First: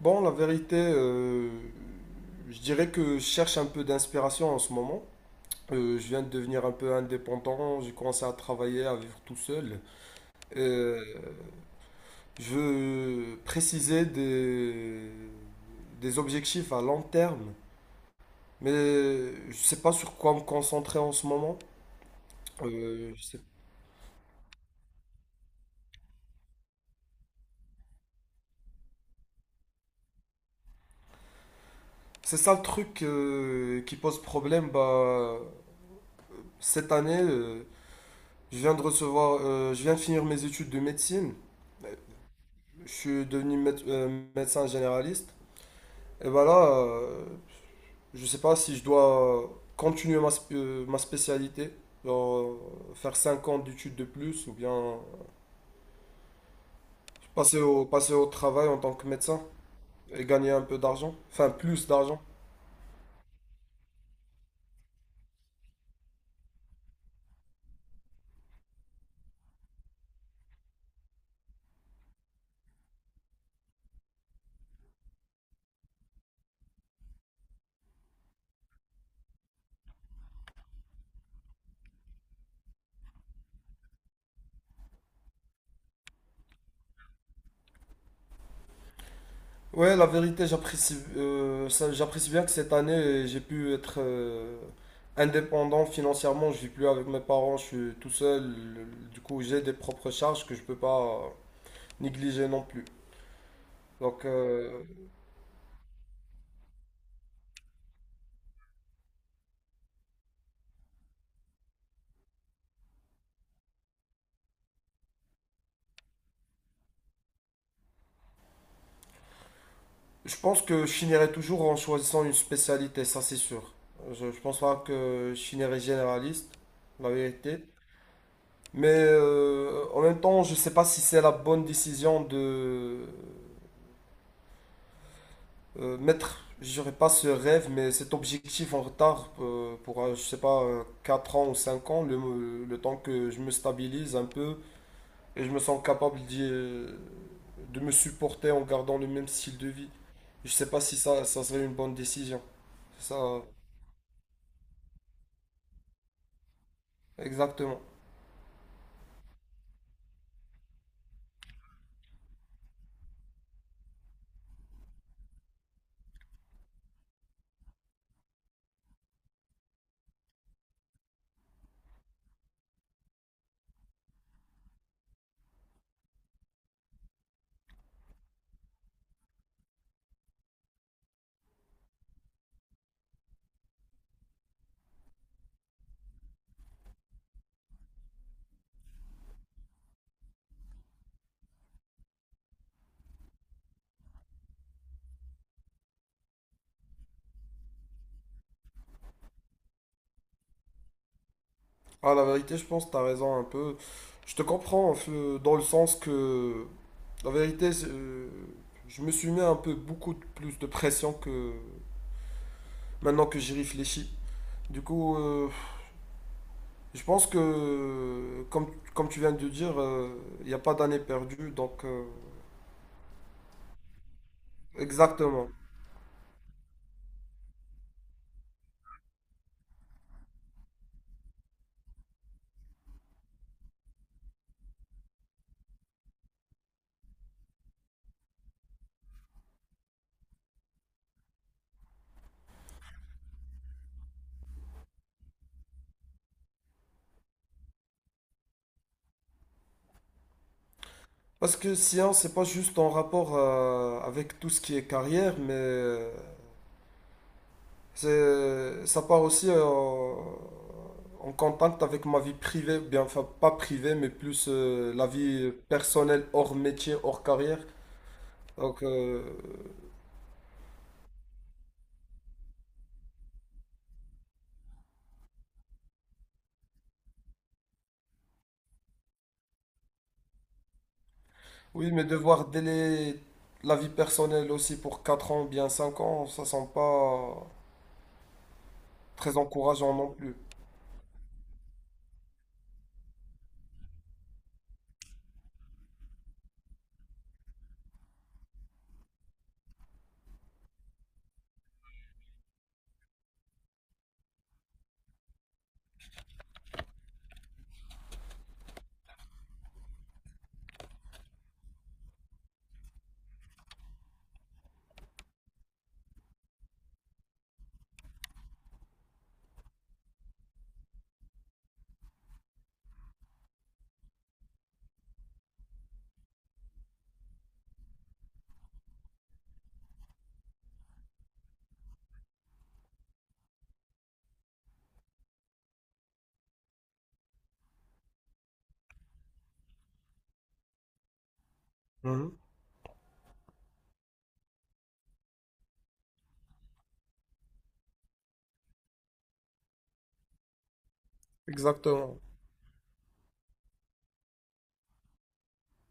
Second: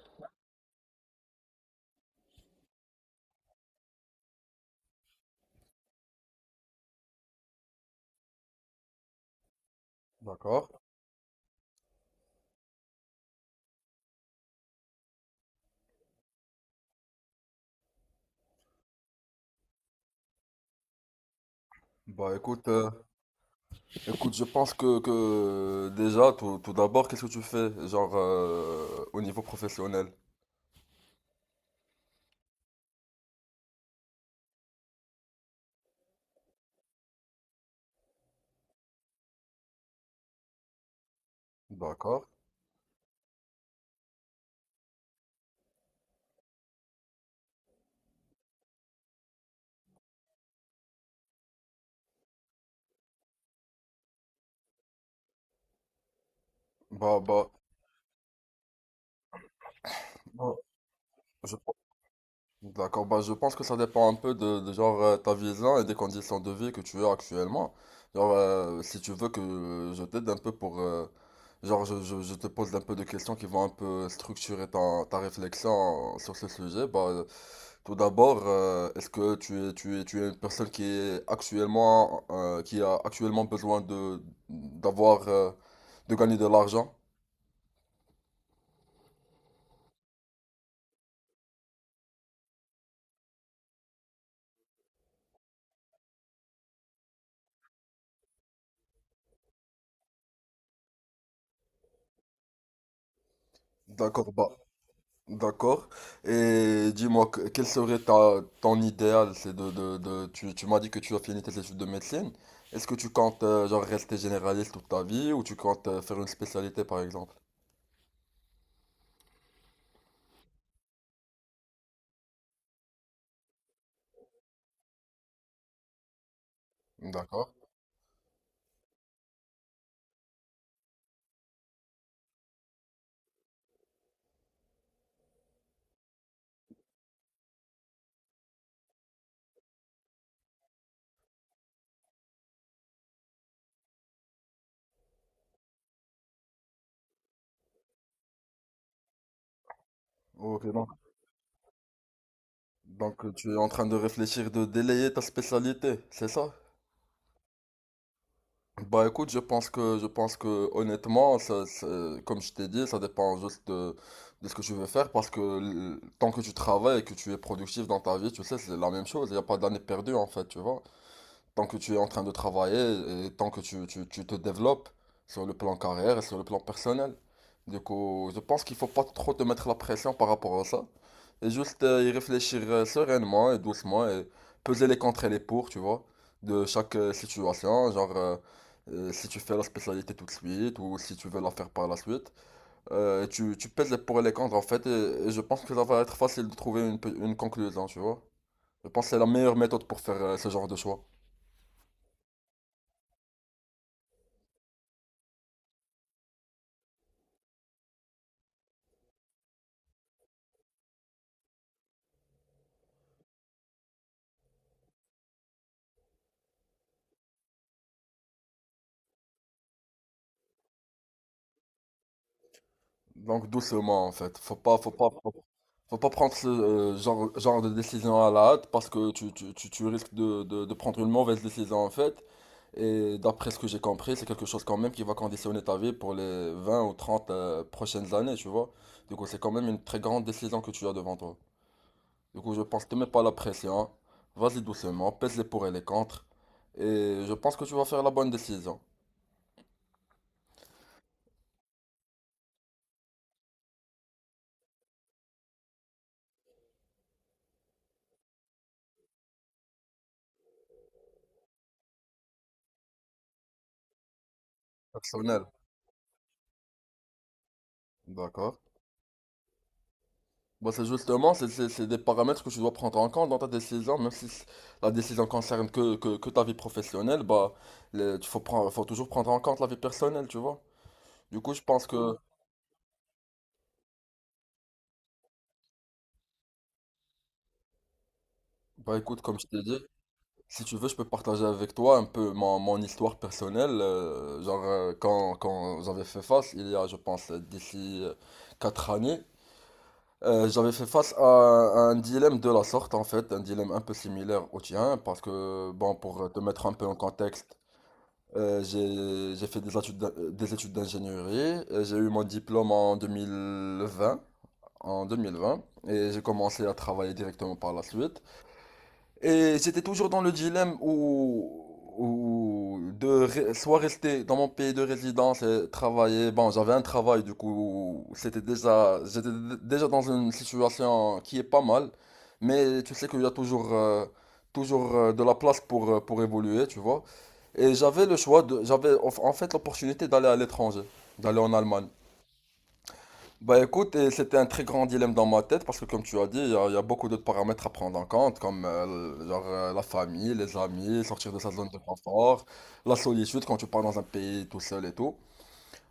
Bon, la vérité, je dirais que je cherche un peu d'inspiration en ce moment. Je viens de devenir un peu indépendant, j'ai commencé à travailler, à vivre tout seul. D'accord. Euh, je veux préciser des objectifs à long terme, mais je ne sais pas sur quoi me concentrer en ce moment. Bah écoute, Euh, je sais- écoute, je pense que déjà, tout d'abord, qu'est-ce que tu fais, genre au niveau professionnel? C'est ça le truc qui pose problème. Cette année, je viens de finir mes études de médecine. D'accord. Je suis devenu médecin généraliste. Et là, je sais pas si je dois continuer ma spécialité, genre, faire 5 ans d'études de plus, ou bien Bah bah, passer au travail en tant que médecin et gagner bah, un peu d'argent, enfin je, plus d'argent. D'accord, bah je pense que ça dépend un peu de genre ta vision et des conditions de vie que tu as actuellement. Genre, si tu veux que je t'aide un peu pour... genre, je te pose un peu de questions qui vont un peu structurer ta, ta réflexion sur ce sujet. Bah, tout d'abord, est-ce que tu es une personne qui est actuellement, qui a actuellement besoin de, d'avoir, de gagner de l'argent? Ouais, la vérité, j'apprécie bien que cette année, j'ai pu être indépendant financièrement. Je vis plus avec mes parents, je suis tout seul. Du coup, j'ai des propres charges que je peux pas négliger non plus. Donc, D'accord, bah... D'accord. Et dis-moi, quel serait ta, ton idéal? C'est tu, tu m'as dit que tu as fini tes études de médecine. Est-ce que tu comptes genre rester généraliste toute ta vie ou tu comptes faire une spécialité par exemple? je pense que je finirai toujours en choisissant une spécialité, ça c'est sûr. Je pense pas que je finirai généraliste, la D'accord. vérité. Mais en même temps, je sais pas si c'est la bonne décision de mettre, je dirais pas ce rêve, mais cet objectif en retard pour, je sais pas, 4 ans ou 5 ans, le temps que je me stabilise un peu. Et je me sens capable de me supporter en gardant le même style de vie. Je Ok, sais pas si ça serait une bonne décision. C'est ça, donc tu es en train de réfléchir de délayer ta spécialité, c'est ça? exactement. Bah écoute, je pense que honnêtement, comme je t'ai dit, ça dépend juste de ce que tu veux faire parce que tant que tu travailles et que tu es productif dans ta vie, tu sais, c'est la même chose, il n'y a pas d'année perdue en fait, tu vois. Tant que tu es en train de travailler et tant que tu te développes sur le plan carrière et sur le plan personnel. Du coup, je pense qu'il faut pas trop te mettre la pression par rapport à ça. Et juste y réfléchir sereinement et doucement et peser les contre et les pour, tu vois, de chaque situation. Genre, si tu fais la spécialité tout de suite ou si tu veux la faire par la suite. Tu pèses les pour et les contre en fait. Et je pense que ça va être facile de trouver une conclusion, tu vois. Je pense que c'est la meilleure méthode pour faire ce genre de choix. Ah, la vérité, je pense que t'as raison un peu. Je te comprends dans le sens que, la vérité, je me suis mis un peu plus de pression que maintenant que j'y réfléchis. Du coup, je pense que, comme tu viens de dire, il n'y a pas d'année perdue. Donc, Donc doucement en fait, exactement. faut pas prendre ce genre de décision à la hâte parce que tu risques de prendre une mauvaise décision en fait. Et d'après ce que j'ai compris, c'est quelque chose quand même qui va conditionner ta vie pour les 20 ou 30 prochaines années, tu vois. Du coup, c'est quand même une très grande décision que tu as devant toi. Du coup, je pense que te mets pas la pression, vas-y doucement, pèse les pour et les contre, et je pense que tu vas faire la bonne décision. Parce que science, c'est pas juste en rapport avec tout ce qui est carrière, mais ça part aussi en contact avec ma vie privée, bien, enfin pas privée, mais plus la Personnel. vie personnelle hors métier, hors carrière. D'accord. Donc Bah, c'est justement, c'est des paramètres que tu dois prendre en compte dans ta décision, même si la décision concerne que ta vie professionnelle, bah, faut toujours prendre en compte la vie personnelle, tu vois. Du coup, oui, mais devoir délai la vie personnelle aussi pour 4 ans, bien 5 ans, ça sent pas bah, écoute, très comme je t'ai dit, encourageant non plus. si tu veux, je peux partager avec toi un peu mon, mon histoire personnelle. Genre, quand j'avais fait face, il y a, je pense, d'ici 4 années, j'avais fait face à un dilemme de la sorte, en fait, un dilemme un peu similaire au tien, parce que, bon, pour te mettre un peu en contexte, j'ai fait des des études d'ingénierie. J'ai eu mon diplôme en 2020 en 2020 et j'ai commencé à travailler directement par la suite. Et j'étais toujours dans le où de soit rester dans mon pays de résidence et travailler. Bon, j'avais un travail du coup, c'était déjà, déjà dans une situation qui est pas mal. Mais tu sais qu'il y a toujours, de la place pour évoluer, tu vois. Et j'avais le j'avais en fait l'opportunité d'aller à l'étranger, d'aller en Allemagne. Mhm. Bah écoute, et c'était un très grand dilemme dans ma tête parce que comme tu as dit, il y a beaucoup d'autres paramètres à prendre en compte comme la famille, les amis, sortir de sa zone de Exactement. confort, la solitude quand tu pars dans un pays tout seul et tout.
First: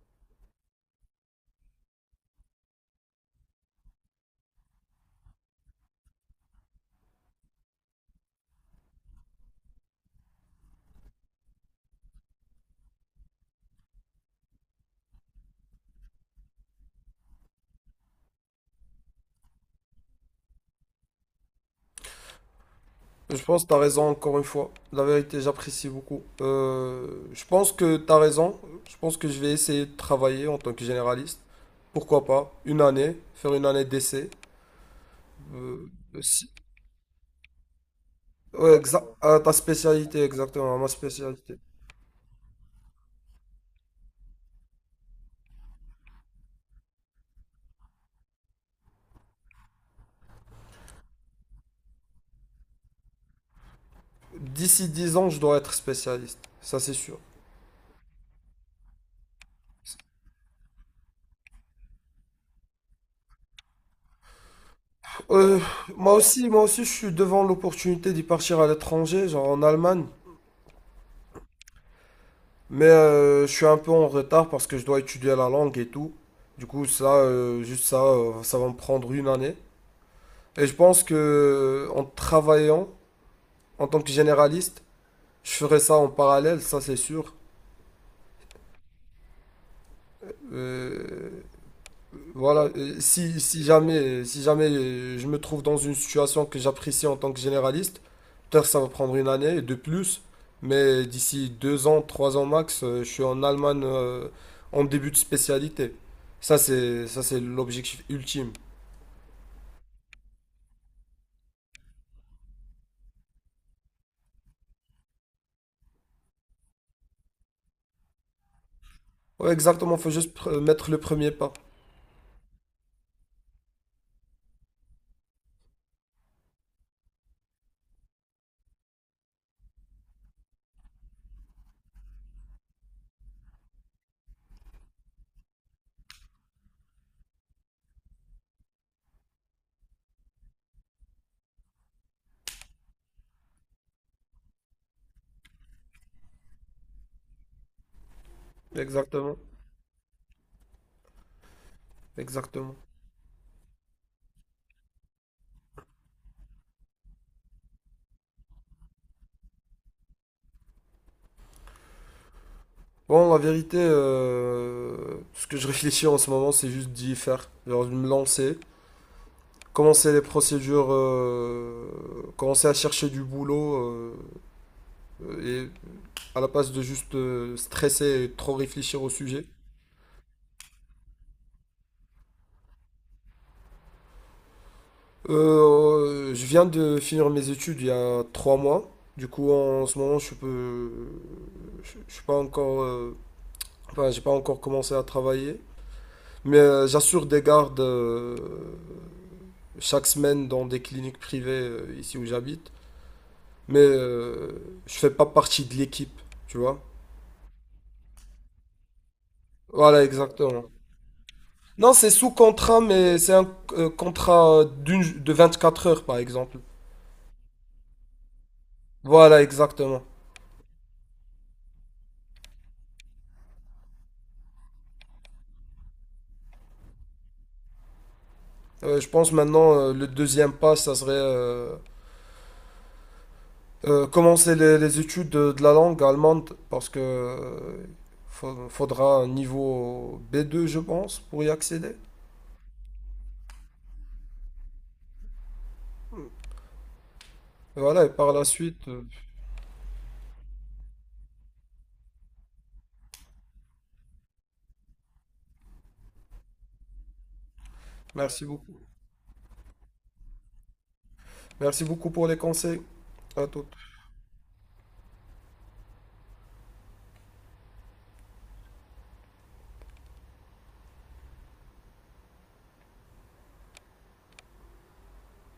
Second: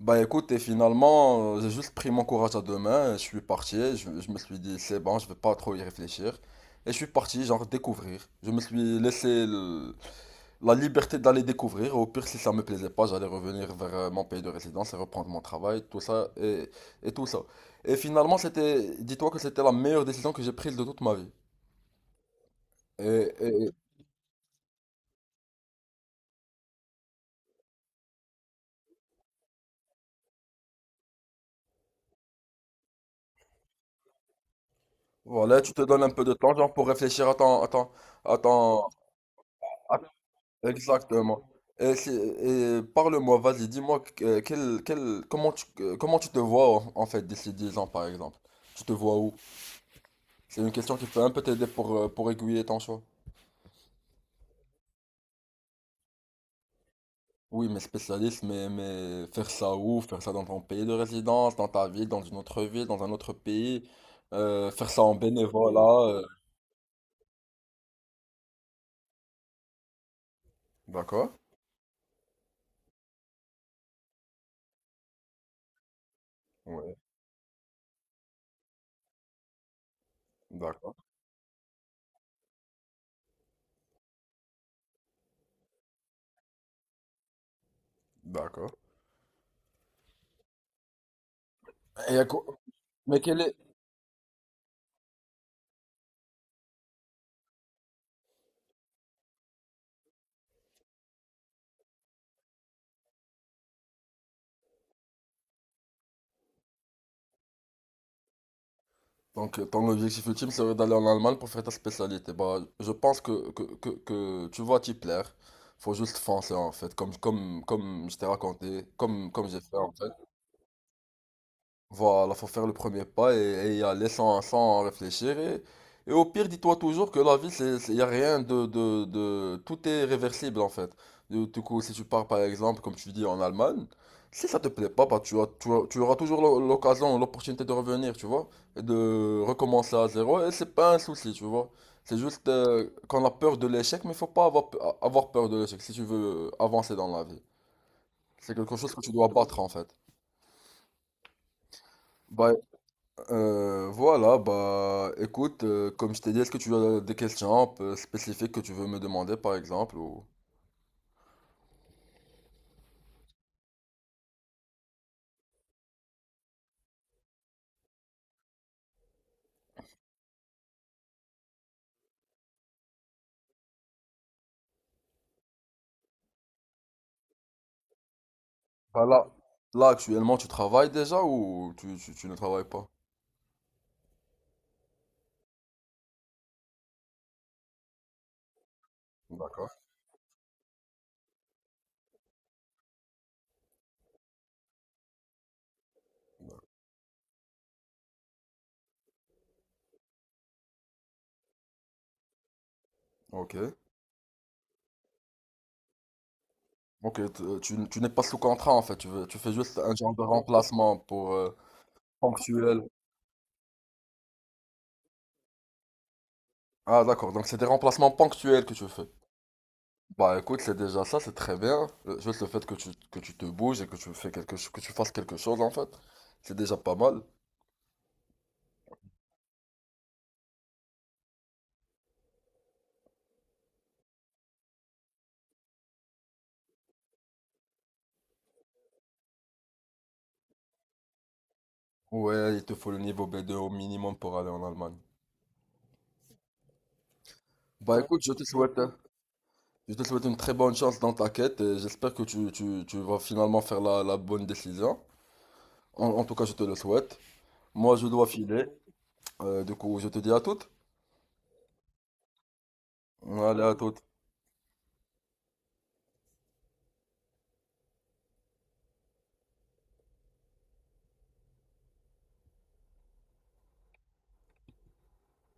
Bah écoute, et finalement, j'ai juste pris mon courage à deux mains, et je suis parti, je me suis dit c'est bon, je vais pas trop y réfléchir. Et je suis parti genre découvrir. Je me suis laissé la liberté d'aller découvrir. Au pire, si ça me plaisait pas, j'allais revenir vers mon pays de résidence et reprendre mon travail, et tout ça. Et finalement, dis-toi que c'était la meilleure décision que j'ai prise de toute ma vie. Et, Je pense que et- tu as raison encore une fois. La vérité, j'apprécie beaucoup. Je pense que tu as raison. Je pense que je vais essayer de travailler en tant que généraliste. Pourquoi pas? Une année, faire une année d'essai. voilà, tu te Euh, donnes un peu de si- temps, genre, pour réfléchir à ton, à ouais, ton- à ta à- spécialité, exactement, à ma exactement. spécialité. Et, si- et parle-moi, vas-y, dis-moi que- quel, quel- comment tu te vois en, en fait d'ici 10 ans, par exemple. Tu te vois où? C'est une question qui peut un peu t'aider pour aiguiller ton choix. D'ici 10 ans, je dois être spécialiste. Ça, c'est sûr. Oui, mais spécialiste, mais faire ça où? Faire ça dans ton pays de résidence, dans ta ville, dans une autre ville, dans un autre pays, faire ça en Euh, bénévolat. Euh. Moi aussi, je suis devant l'opportunité d'y partir à l'étranger, genre en Allemagne. D'accord, Mais je suis un peu en retard parce que je dois étudier la langue et tout. Du coup, ouais, juste ça va me prendre une année. Et je d'accord, pense que en travaillant en tant que généraliste, je ferai ça en parallèle, ça c'est sûr. d'accord. Euh, Et à quoi- Voilà, Mais quel est... si jamais, si jamais je me trouve dans une situation que j'apprécie en tant que généraliste, peut-être ça va prendre une année de plus, mais d'ici 2 ans, 3 ans max, je suis en Allemagne en début de spécialité. Ça, c'est l'objectif ultime. Donc, ton objectif ultime serait d'aller en Allemagne pour faire ta spécialité. Bah, je pense que tu vas t'y plaire. Faut juste foncer, en fait, comme je t'ai raconté, comme Ouais, j'ai fait, en exactement, faut fait. juste mettre le premier pas. Voilà, faut faire le premier pas et, et y aller sans réfléchir. Et au pire, dis-toi toujours que la vie, y a rien tout est réversible en fait. Du coup, si tu pars par exemple, comme tu dis, en Allemagne, si ça te plaît pas, bah, tu auras toujours l'occasion, l'opportunité de revenir, tu vois, et de recommencer à zéro. Et c'est pas un souci, tu vois. C'est juste qu'on a peur de l'échec, mais faut pas avoir, avoir peur de l'échec si tu veux avancer dans la vie. C'est quelque chose que tu dois Exactement, battre en fait. Bah, exactement. Voilà, bah écoute, comme je t'ai dit, est-ce que tu as des questions un peu spécifiques que tu veux me demander par exemple ou... Bon, la vérité, ce que je réfléchis en ce moment, c'est juste d'y faire, genre de me lancer. Commencer les procédures, commencer à chercher du boulot et à la place de juste stresser et trop réfléchir Bah au là, sujet. là actuellement tu travailles déjà ou tu ne travailles pas? Je viens de finir mes études il y a 3 mois. Du coup, D'accord. en ce moment, je suis pas encore, enfin, j'ai pas encore commencé à travailler. Mais j'assure des gardes chaque semaine dans des cliniques privées ici où j'habite. Ok. Mais je fais pas partie de l'équipe, tu vois. Ok, tu n'es pas sous contrat en fait, tu veux, tu fais juste un Voilà, genre de exactement. remplacement pour Non, c'est sous contrat, ponctuel. mais c'est un contrat de 4 heures, par exemple. Ah d'accord, donc c'est des remplacements ponctuels que tu fais. Voilà, exactement. Bah écoute, c'est déjà ça, c'est très bien. Juste le fait que que tu te bouges et que tu fais que tu fasses quelque chose en fait, c'est déjà pas mal. Je pense maintenant, le deuxième pas, ça serait commencer les études de la langue allemande, parce que faudra un niveau B2, je pense, pour y accéder. Ouais, il te faut le niveau B2 au minimum pour aller en Allemagne. Bah ouais, Voilà, et écoute, je par te la souhaite, suite, hein. Je te souhaite une très bonne chance dans ta quête et j'espère que tu vas finalement faire la, la bonne décision. En tout cas, je te le souhaite. Moi, je dois merci filer. beaucoup. Du coup, je te dis à toutes. Merci beaucoup pour les conseils. À Allez, tout. à toutes.